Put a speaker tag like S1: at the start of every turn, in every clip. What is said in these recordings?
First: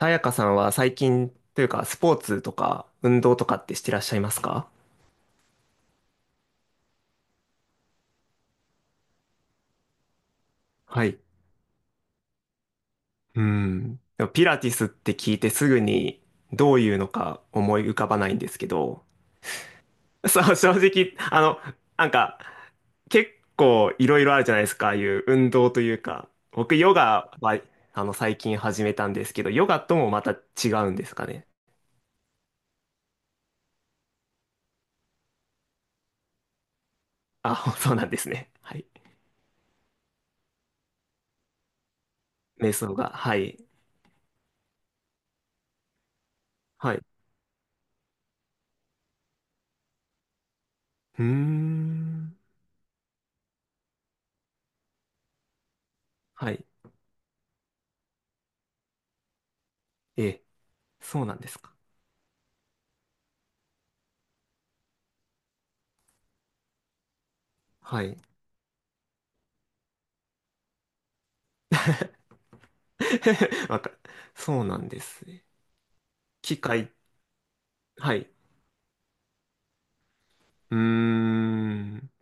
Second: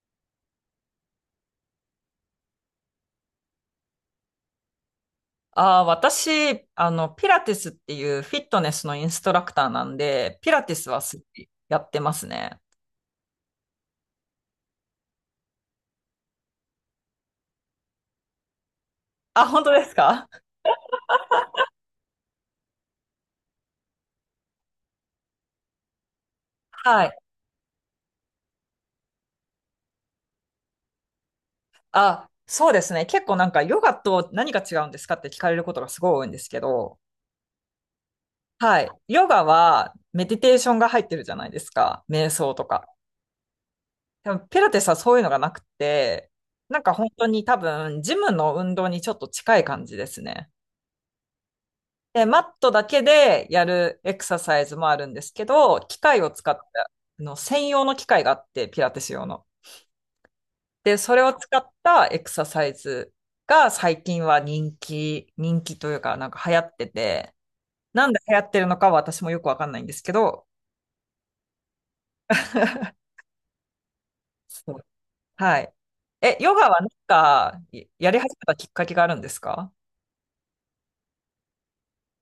S1: さやかさんは最近というか、スポーツとか運動とかってしてらっしゃいますか？
S2: あー私、ピラティスっていうフィットネスのインストラクターなんで、ピラティスは
S1: は
S2: す
S1: い。
S2: ごいやってますね。
S1: うん。でもピラティスって聞いてすぐにどういうのか思い浮かばないんですけど。
S2: あ、本当ですか？
S1: そう、正直、なんか、結構いろいろあるじゃないですか、ああいう運動というか。僕ヨ
S2: はい。
S1: ガは、最近始めたんですけど、ヨガともまた違うんですかね？
S2: あ、そうですね。結構なんかヨガと何が違うんですかって聞かれることがすごい多いんですけど、
S1: あ、そうなんですね。は
S2: は
S1: い。
S2: い。ヨガはメディテーションが入ってるじゃないですか。瞑想と
S1: 瞑
S2: か。
S1: 想が、はい。
S2: でもピラティスはそういうのがなくて、なんか
S1: はい。う
S2: 本当に多分ジムの運動にちょっと近い感じですね。
S1: ー
S2: で、
S1: ん。
S2: マットだけでやるエクササイズもあるんですけど、機械を使
S1: は
S2: っ
S1: い。
S2: た、あの専用の機械があって、ピラティス用の。
S1: ええ、
S2: で、それ
S1: そう
S2: を
S1: なんで
S2: 使
S1: す
S2: っ
S1: か。
S2: たエクササイズが最近は人気というか、なんか流行ってて、
S1: は
S2: なん
S1: い。
S2: で流行ってるのかは私もよくわかんないんですけど、
S1: わか、そう
S2: そ
S1: な
S2: う、
S1: んですね。
S2: はい。え、ヨ
S1: 機
S2: ガはなん
S1: 械、
S2: か、や
S1: は
S2: り始
S1: い。
S2: めたきっかけがあるんですか？
S1: うーん。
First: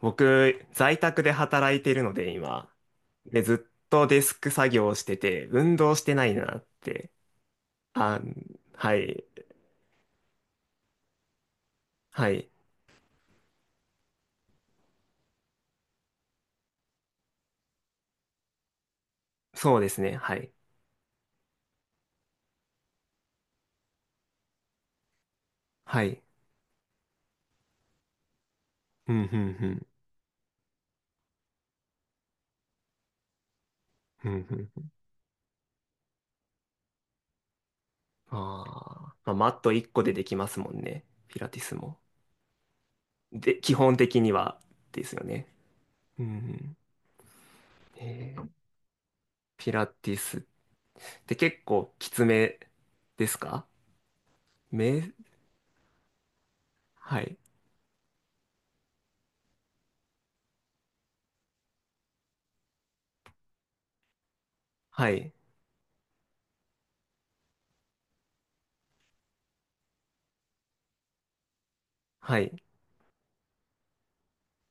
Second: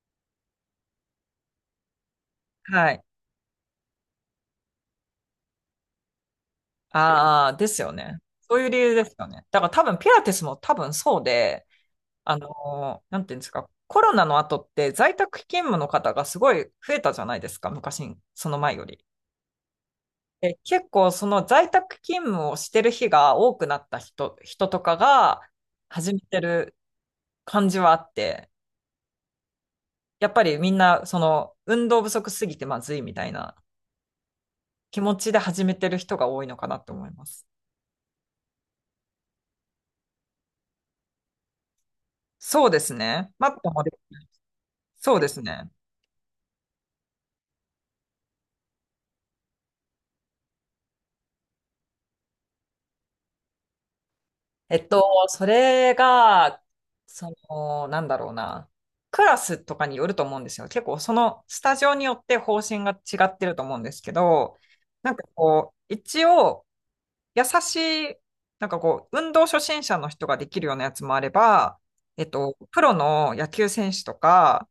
S1: 僕、在宅で働いてるので、今。
S2: はい。
S1: で、ずっとデスク作業をしてて、運動してないなって。
S2: ああ、ですよね。
S1: あ、
S2: そういう理由
S1: は
S2: です
S1: い。
S2: よね。だから多分ピラティスも多分そうで、
S1: はい。
S2: なんていうんですか、コロナの後って在宅勤務の方がすごい増えたじゃないですか、昔、その前より。
S1: そうですね。はい。
S2: で結構その在宅勤務をしてる日が多くなった人とかが
S1: は
S2: 始め
S1: い。
S2: てる感じはあって、
S1: うん、うん、
S2: やっぱりみんなその運動不足すぎてまずいみたいな
S1: うん。うん、うん。
S2: 気持ちで始めてる人が多いのかなと思います。
S1: あーまあ、マット1個でできますもんね。ピラティスも。
S2: そうですね。マ
S1: で、
S2: ット
S1: 基
S2: も、
S1: 本的にはです
S2: そう
S1: よ
S2: です
S1: ね。
S2: ね。
S1: うんうん。えーピラティスで、結構きつめですか？
S2: えっ
S1: め、
S2: と、それが、
S1: は
S2: そ
S1: い。
S2: の、なんだろうな、クラスとかによると思うんですよ。結構、そのスタジオによって方針が違ってると思うんですけど、
S1: は
S2: なんか
S1: い。
S2: こう、一応、優しい、なんかこう、運動初心者の人ができるようなやつもあれば、えっ
S1: はい。
S2: と、プロの野球選手とか、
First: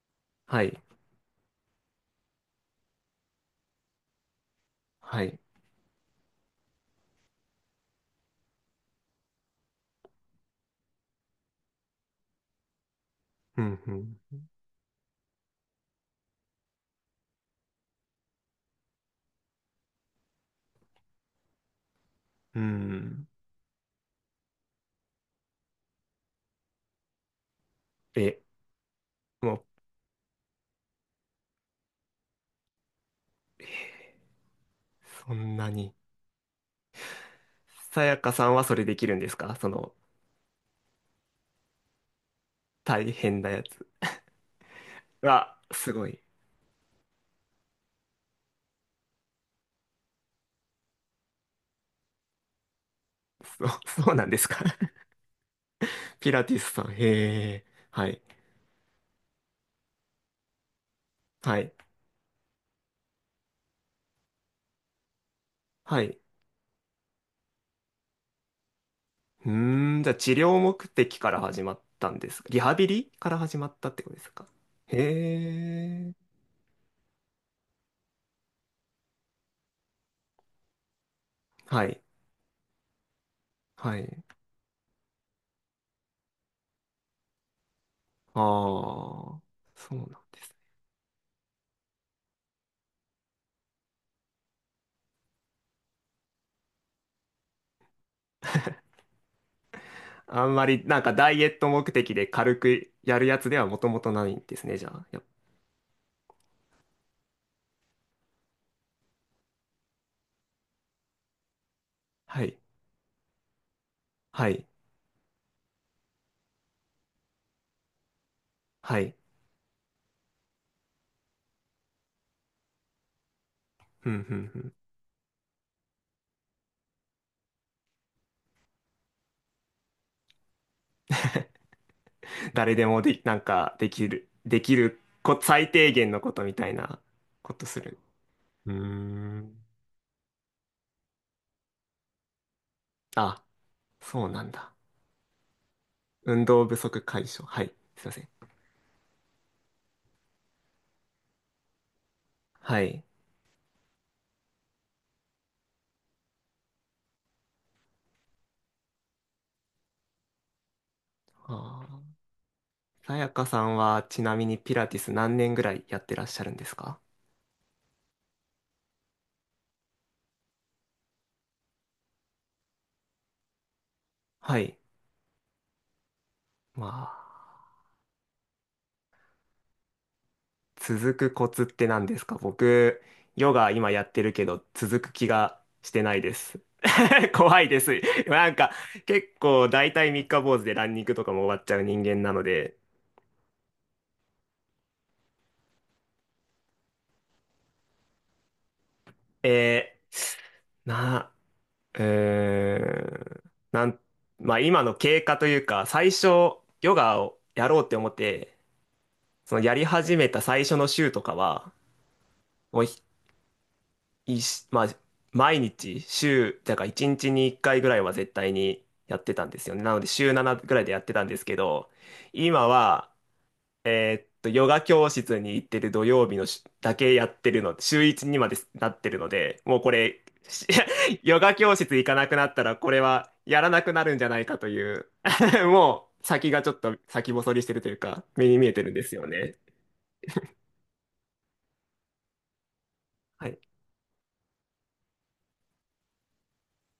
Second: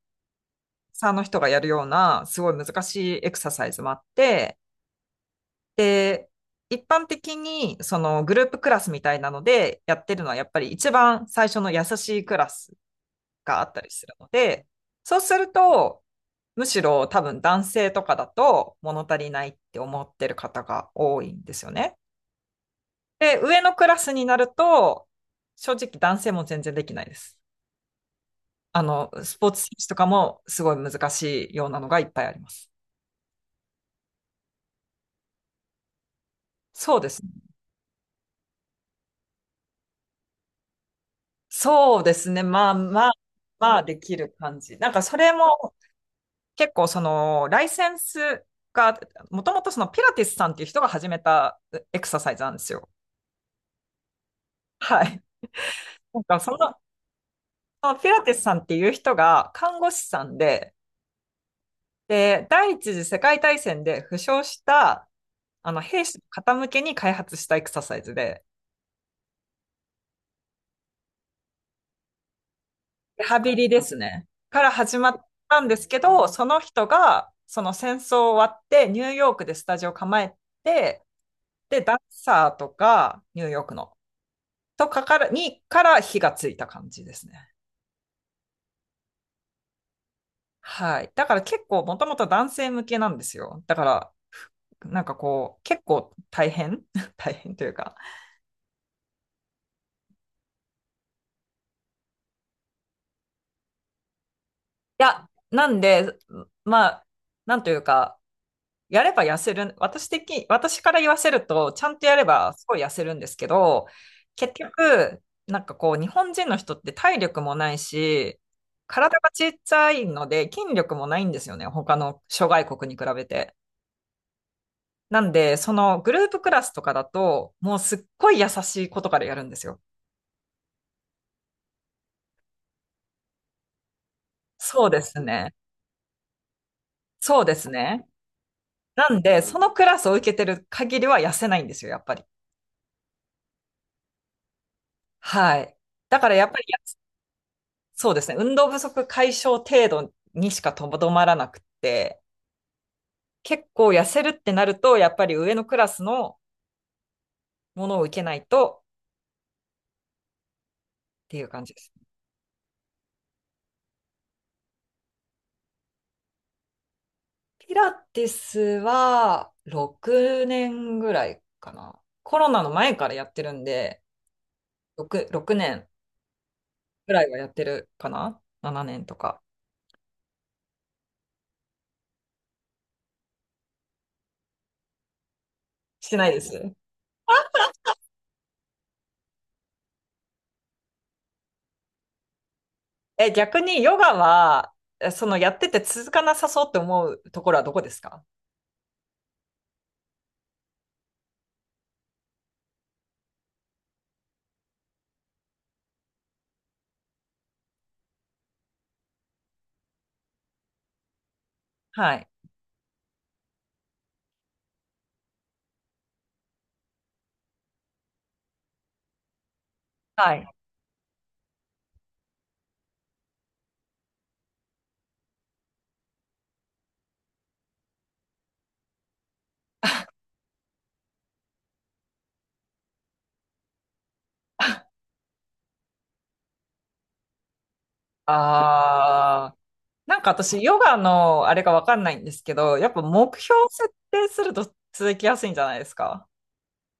S1: はい。
S2: サーの人がやるような、すごい難しいエクササイズもあって、
S1: はい。
S2: で、一般的にそのグループクラスみたいなのでやってるのはやっぱり一番最初の優しいクラスが
S1: う
S2: あっ
S1: ん、
S2: たり
S1: う
S2: する
S1: ん。
S2: ので、そうすると、むしろ多分男性とかだと物足りないって思ってる方が多いんですよね。
S1: うん。
S2: で、上のクラスになると、正直男性も全然できないです。
S1: え、
S2: あの、スポー
S1: も
S2: ツ
S1: う、
S2: 選手とかもすごい難しいようなのがいっぱいあります。
S1: そんなに。
S2: そうですね。
S1: さやかさんはそれできるんですかその、
S2: そうですね。まあま
S1: 大
S2: あ、
S1: 変なや
S2: まあ
S1: つ。
S2: できる感じ。なんかそれ
S1: あ、
S2: も
S1: すごい。
S2: 結構そのライセンスが、もともとそのピラティスさんっていう人が始めたエクササイズなんですよ。
S1: そう、そうなんですか？
S2: はい。なん
S1: ピ
S2: か
S1: ラ
S2: そ
S1: ティス
S2: の、
S1: さん。へえ。
S2: そのピ
S1: は
S2: ラ
S1: い。
S2: ティスさんっていう人が看護師さんで、
S1: はい。
S2: で、第一次世界大戦で負傷したあの
S1: は
S2: 兵士
S1: い。
S2: の方向けに開発したエクササイズで、
S1: うーん、じゃあ治療目的から始まったんですか？リハビリ
S2: リ
S1: から
S2: ハビ
S1: 始ま
S2: リ
S1: っ
S2: で
S1: た
S2: す
S1: ってことで
S2: ね。
S1: すか？
S2: から始まっ
S1: へ
S2: たんですけど、
S1: え。
S2: その人がその戦争終わってニューヨークでスタジオ構えて、で、
S1: は
S2: ダン
S1: い。
S2: サーとか、ニューヨークの、
S1: はい。
S2: とかから、にから火がついた感じですね。
S1: ああ、そうなんですね。
S2: はい。だから結構もともと男性向けなんですよ。だから、なんかこう、結構大変 大変というか。
S1: あんまりなんかダイエット目的で軽くやるやつではもともとないんですね、じゃ
S2: い
S1: あ。
S2: や、なんで、まあ、なんというか、やれば痩せる、私的、私から言わせると、ちゃんとやれ
S1: は
S2: ば
S1: い、
S2: すごい痩せるんですけど、
S1: は
S2: 結
S1: い、
S2: 局、なんかこう、日本人の人って体力もないし、
S1: はい。
S2: 体がちっちゃいので、筋力もないんですよね。他の諸外国に比べて。
S1: ふんふんふん。
S2: なんで、そのグループクラスとかだと、もうすっごい優しい子とかでやるんですよ。
S1: 誰でもで、なんかできる、でき
S2: そうで
S1: る
S2: す
S1: こ、
S2: ね。
S1: 最低限のことみたいな
S2: そう
S1: こ
S2: で
S1: と
S2: す
S1: する。
S2: ね。
S1: うー
S2: なんで、
S1: ん。
S2: そのクラスを受けてる限りは痩せないんですよ、やっぱり。
S1: あ、そうなんだ。
S2: はい。だからや
S1: 運
S2: っぱり、
S1: 動不
S2: や
S1: 足解消。はい、すい
S2: そ
S1: ま
S2: うで
S1: せ
S2: す
S1: ん。
S2: ね。運動不足解消程度にしかとどまらなくって、
S1: はい。
S2: 結構痩せるってなると、やっぱり上のクラスのものを受けないとっていう感じで
S1: あ
S2: す。
S1: あ。さやかさんはちなみにピラティス何年ぐらいやってらっしゃるんですか？
S2: ピラティスは6年ぐらいかな。コロナの前からやってるんで、
S1: はい。
S2: 6、6年
S1: ま
S2: ぐ
S1: あ。
S2: らいはやってるかな？ 7 年とか。
S1: 続くコツって何ですか？僕、ヨガ今やってるけど、続く気がして
S2: し
S1: な
S2: て
S1: い
S2: ない
S1: で
S2: で
S1: す。
S2: す。
S1: 怖いです。なんか、結構大体三日坊主でランニングとかも終わっちゃう人間なので。
S2: え、逆にヨガは、えそのやってて続かなさそうって思うところはどこですか？
S1: えー、な、えー、なん、まあ今の経過というか、最初、ヨガをやろうって思って、そのやり始めた最初の週とかは、
S2: はい。
S1: もういし、まあ、毎日、週、だから1日に1回ぐらいは絶対にやってたんですよね。なので、週
S2: はい。
S1: 7ぐらいでやってたんですけど、今は、ヨガ教室に行ってる土曜日のしだけやってるの、週1にまでなってるので、もうこれ、し ヨガ教室行かなくなったら、これはやらなくなるんじゃないかという、もう先がちょっと先細りしてるというか、目に見えてるんですよ
S2: あ
S1: ね。
S2: ー、なんか私、ヨガのあれがわかんないんですけど、やっぱ目
S1: は
S2: 標
S1: い
S2: 設定すると続きやすいんじゃないですか？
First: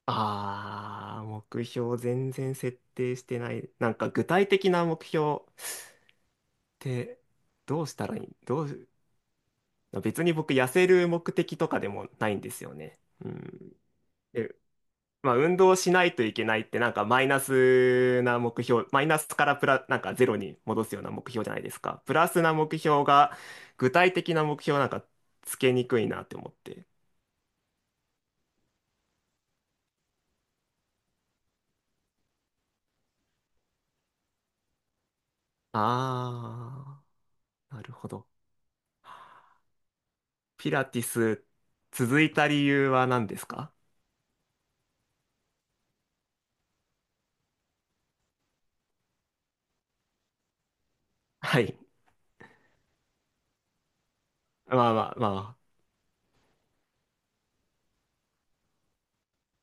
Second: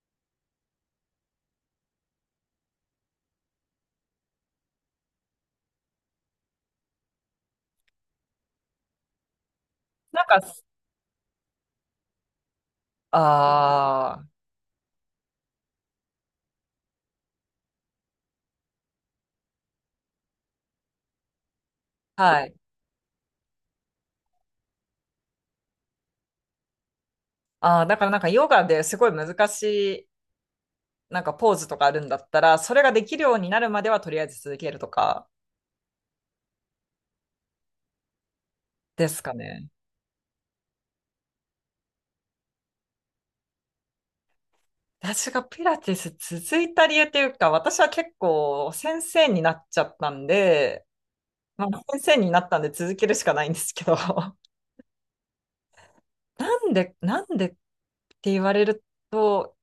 S1: あー、目標全然設定してない。なんか具体的な目標ってどうしたらいいどう、
S2: な
S1: 別
S2: ん
S1: に
S2: か、
S1: 僕痩せる目的とかでもないんですよね。うん。
S2: あ
S1: で、まあ運動しないといけないってなんかマイナスな目標、マイナスからプラ、なんかゼロに戻すような目標じゃないですか。プ
S2: ー、
S1: ラ
S2: は
S1: スな
S2: い。
S1: 目標が具体的な目標なんかつけにくいなって思って。
S2: あー、だからなんかヨガですごい難しい、なんかポーズとかあるんだったら、それができるようになるまではとりあえず続けるとか
S1: あー、なるほど。
S2: ですかね。
S1: ピラティス続いた理由は何ですか？
S2: 私がピラティス続いた理由っていうか、私は結構先生になっちゃったんで、
S1: は
S2: ま
S1: い。
S2: あ、先生になったんで続けるしかないんですけど、
S1: まあまあまあ。
S2: なんで、なんでって言われると、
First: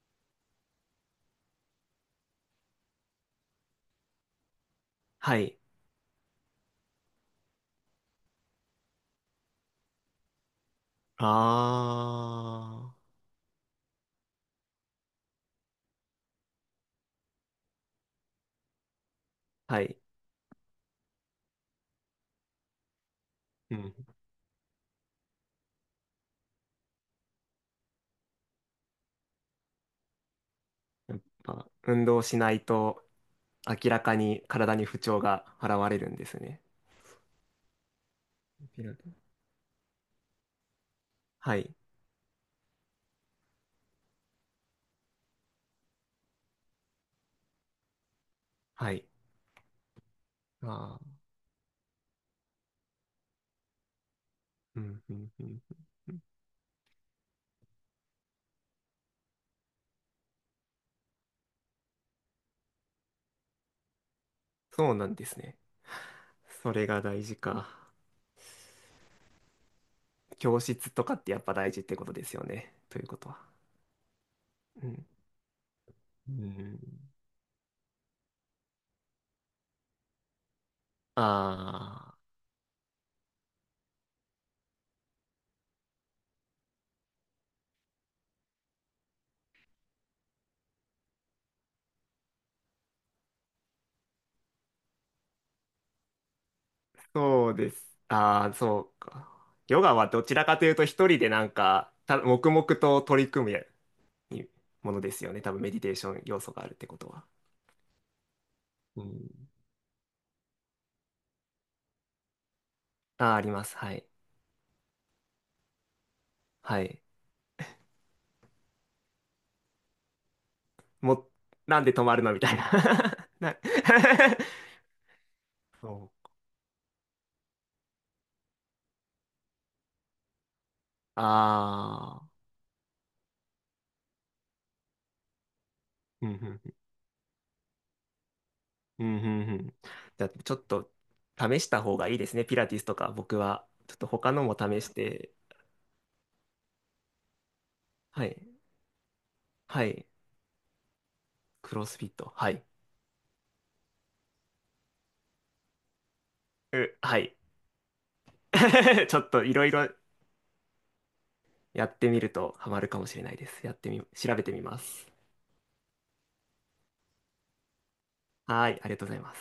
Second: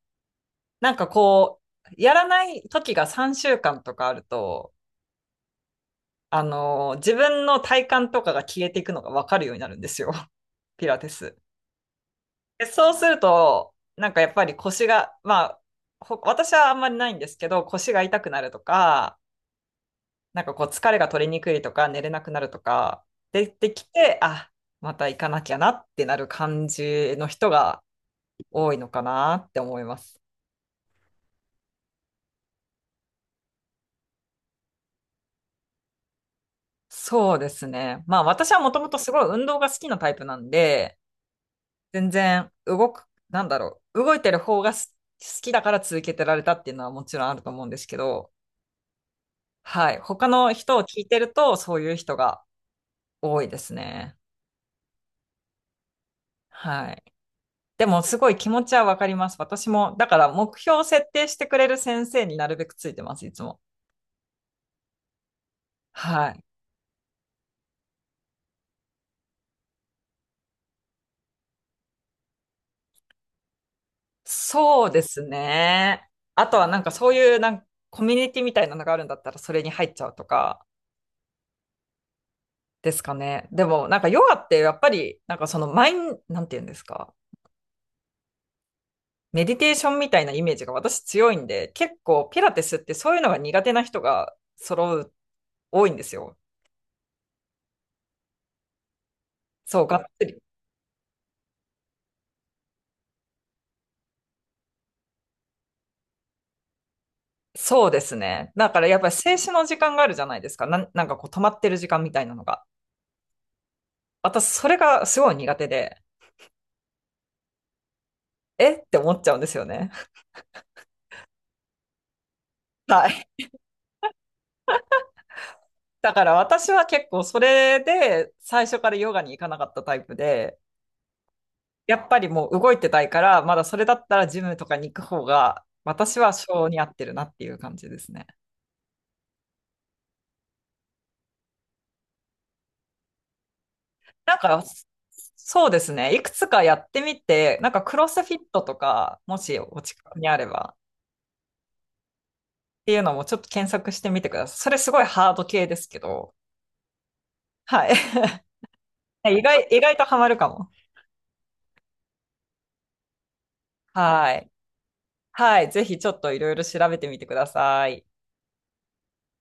S2: なんかこう、やらない時が3週間とかあると、
S1: はい。
S2: あの、自分の体感とかが消えていくのがわかるようになるんですよ。ピラティス。でそう
S1: あ
S2: すると、なんかやっぱり腰が、まあ、ほ私はあんまりないんですけど、腰が痛くなるとか、
S1: あ。はい。
S2: なんかこう疲れが取れにくいとか寝れなくなるとか出て
S1: う
S2: き
S1: ん。
S2: て、あ、また行かなきゃなってなる感じの人が多いのかなって思います。
S1: やっぱ運動しないと明らかに体に不調が現れるんですね。
S2: そうですね。まあ私はもと
S1: ピ
S2: も
S1: ラ
S2: と
S1: テ
S2: す
S1: ィ
S2: ごい
S1: ス
S2: 運動が好きなタイプなんで、
S1: はい。
S2: 全然動く、なんだろう、動いてる方がす好きだから続けてられたっていうのはもちろんあると思うんですけど、
S1: はい。
S2: はい。他の人を
S1: あ
S2: 聞いて
S1: あ。
S2: るとそういう人が多いですね。
S1: うん、うん、うん。
S2: はい。でもすごい気持ちはわかります。私も、だから目標を設定してくれる先生になるべくついてます、いつも。
S1: そうなんですね。
S2: はい。
S1: それが大事か。教室とかってやっぱ大事ってことですよね。ということは。
S2: そ
S1: う
S2: うで
S1: ん。
S2: すね。
S1: う
S2: あとはな
S1: ん。
S2: んかそういうなんかコミュニティみたいなのがあるんだったらそれに入っちゃうとか
S1: ああ。
S2: ですかね。でもなんかヨガってやっぱりなんかそのマイン、なんて言うんですか。メディテーションみたいなイメージが私強いんで、結構ピラティスってそういうのが苦手な人が揃う、多いんですよ。
S1: そうです。ああ、そうか。ヨ
S2: そう、
S1: ガ
S2: がっ
S1: はど
S2: つ
S1: ち
S2: り。
S1: らかというと一人でなんか、た、黙々と取り組むやものですよね。多分メディテーション要素があるってことは。
S2: そうですね。だからやっ
S1: う
S2: ぱり静
S1: ん。
S2: 止の時間があるじゃないですか。なん、なんかこう止まってる時間みたいなのが。
S1: あー、あります。はい。
S2: 私、それがすごい苦手で、
S1: はい。
S2: えって思っちゃうんですよね。
S1: もう、なんで止まるのみたいな。
S2: は い。
S1: な そ
S2: だから私は結構それで最初からヨガに行かなかったタイプで、
S1: う。あ
S2: やっぱ
S1: あ。
S2: りもう動いてたいから、まだそれだったらジムとかに行く方が、私
S1: うん、
S2: は
S1: う
S2: 性
S1: ん、
S2: に合ってるなっていう感じですね。
S1: うん、うん。うんうんじゃあ、ちょっと試した方がいいですね。ピラティスとか、僕は。ちょっと他
S2: なん
S1: のも
S2: か、
S1: 試して。
S2: そうですね。いくつかやってみて、なんかクロス
S1: は
S2: フ
S1: い。
S2: ィットとか、もしお
S1: は
S2: 近
S1: い。
S2: くにあれば、
S1: クロスフィット。はい。
S2: っていうのもちょっと検索してみてください。それすごいハード系ですけど、
S1: う、はい。
S2: はい。
S1: ちょっ
S2: 意
S1: といろ
S2: 外、
S1: い
S2: 意
S1: ろ
S2: 外とハマるかも。
S1: やってみるとハマるかもしれないです。やってみ、
S2: は
S1: 調べ
S2: い。
S1: てみます。
S2: はい。ぜひちょっといろいろ調べてみてください。
S1: はい、ありがとうございます。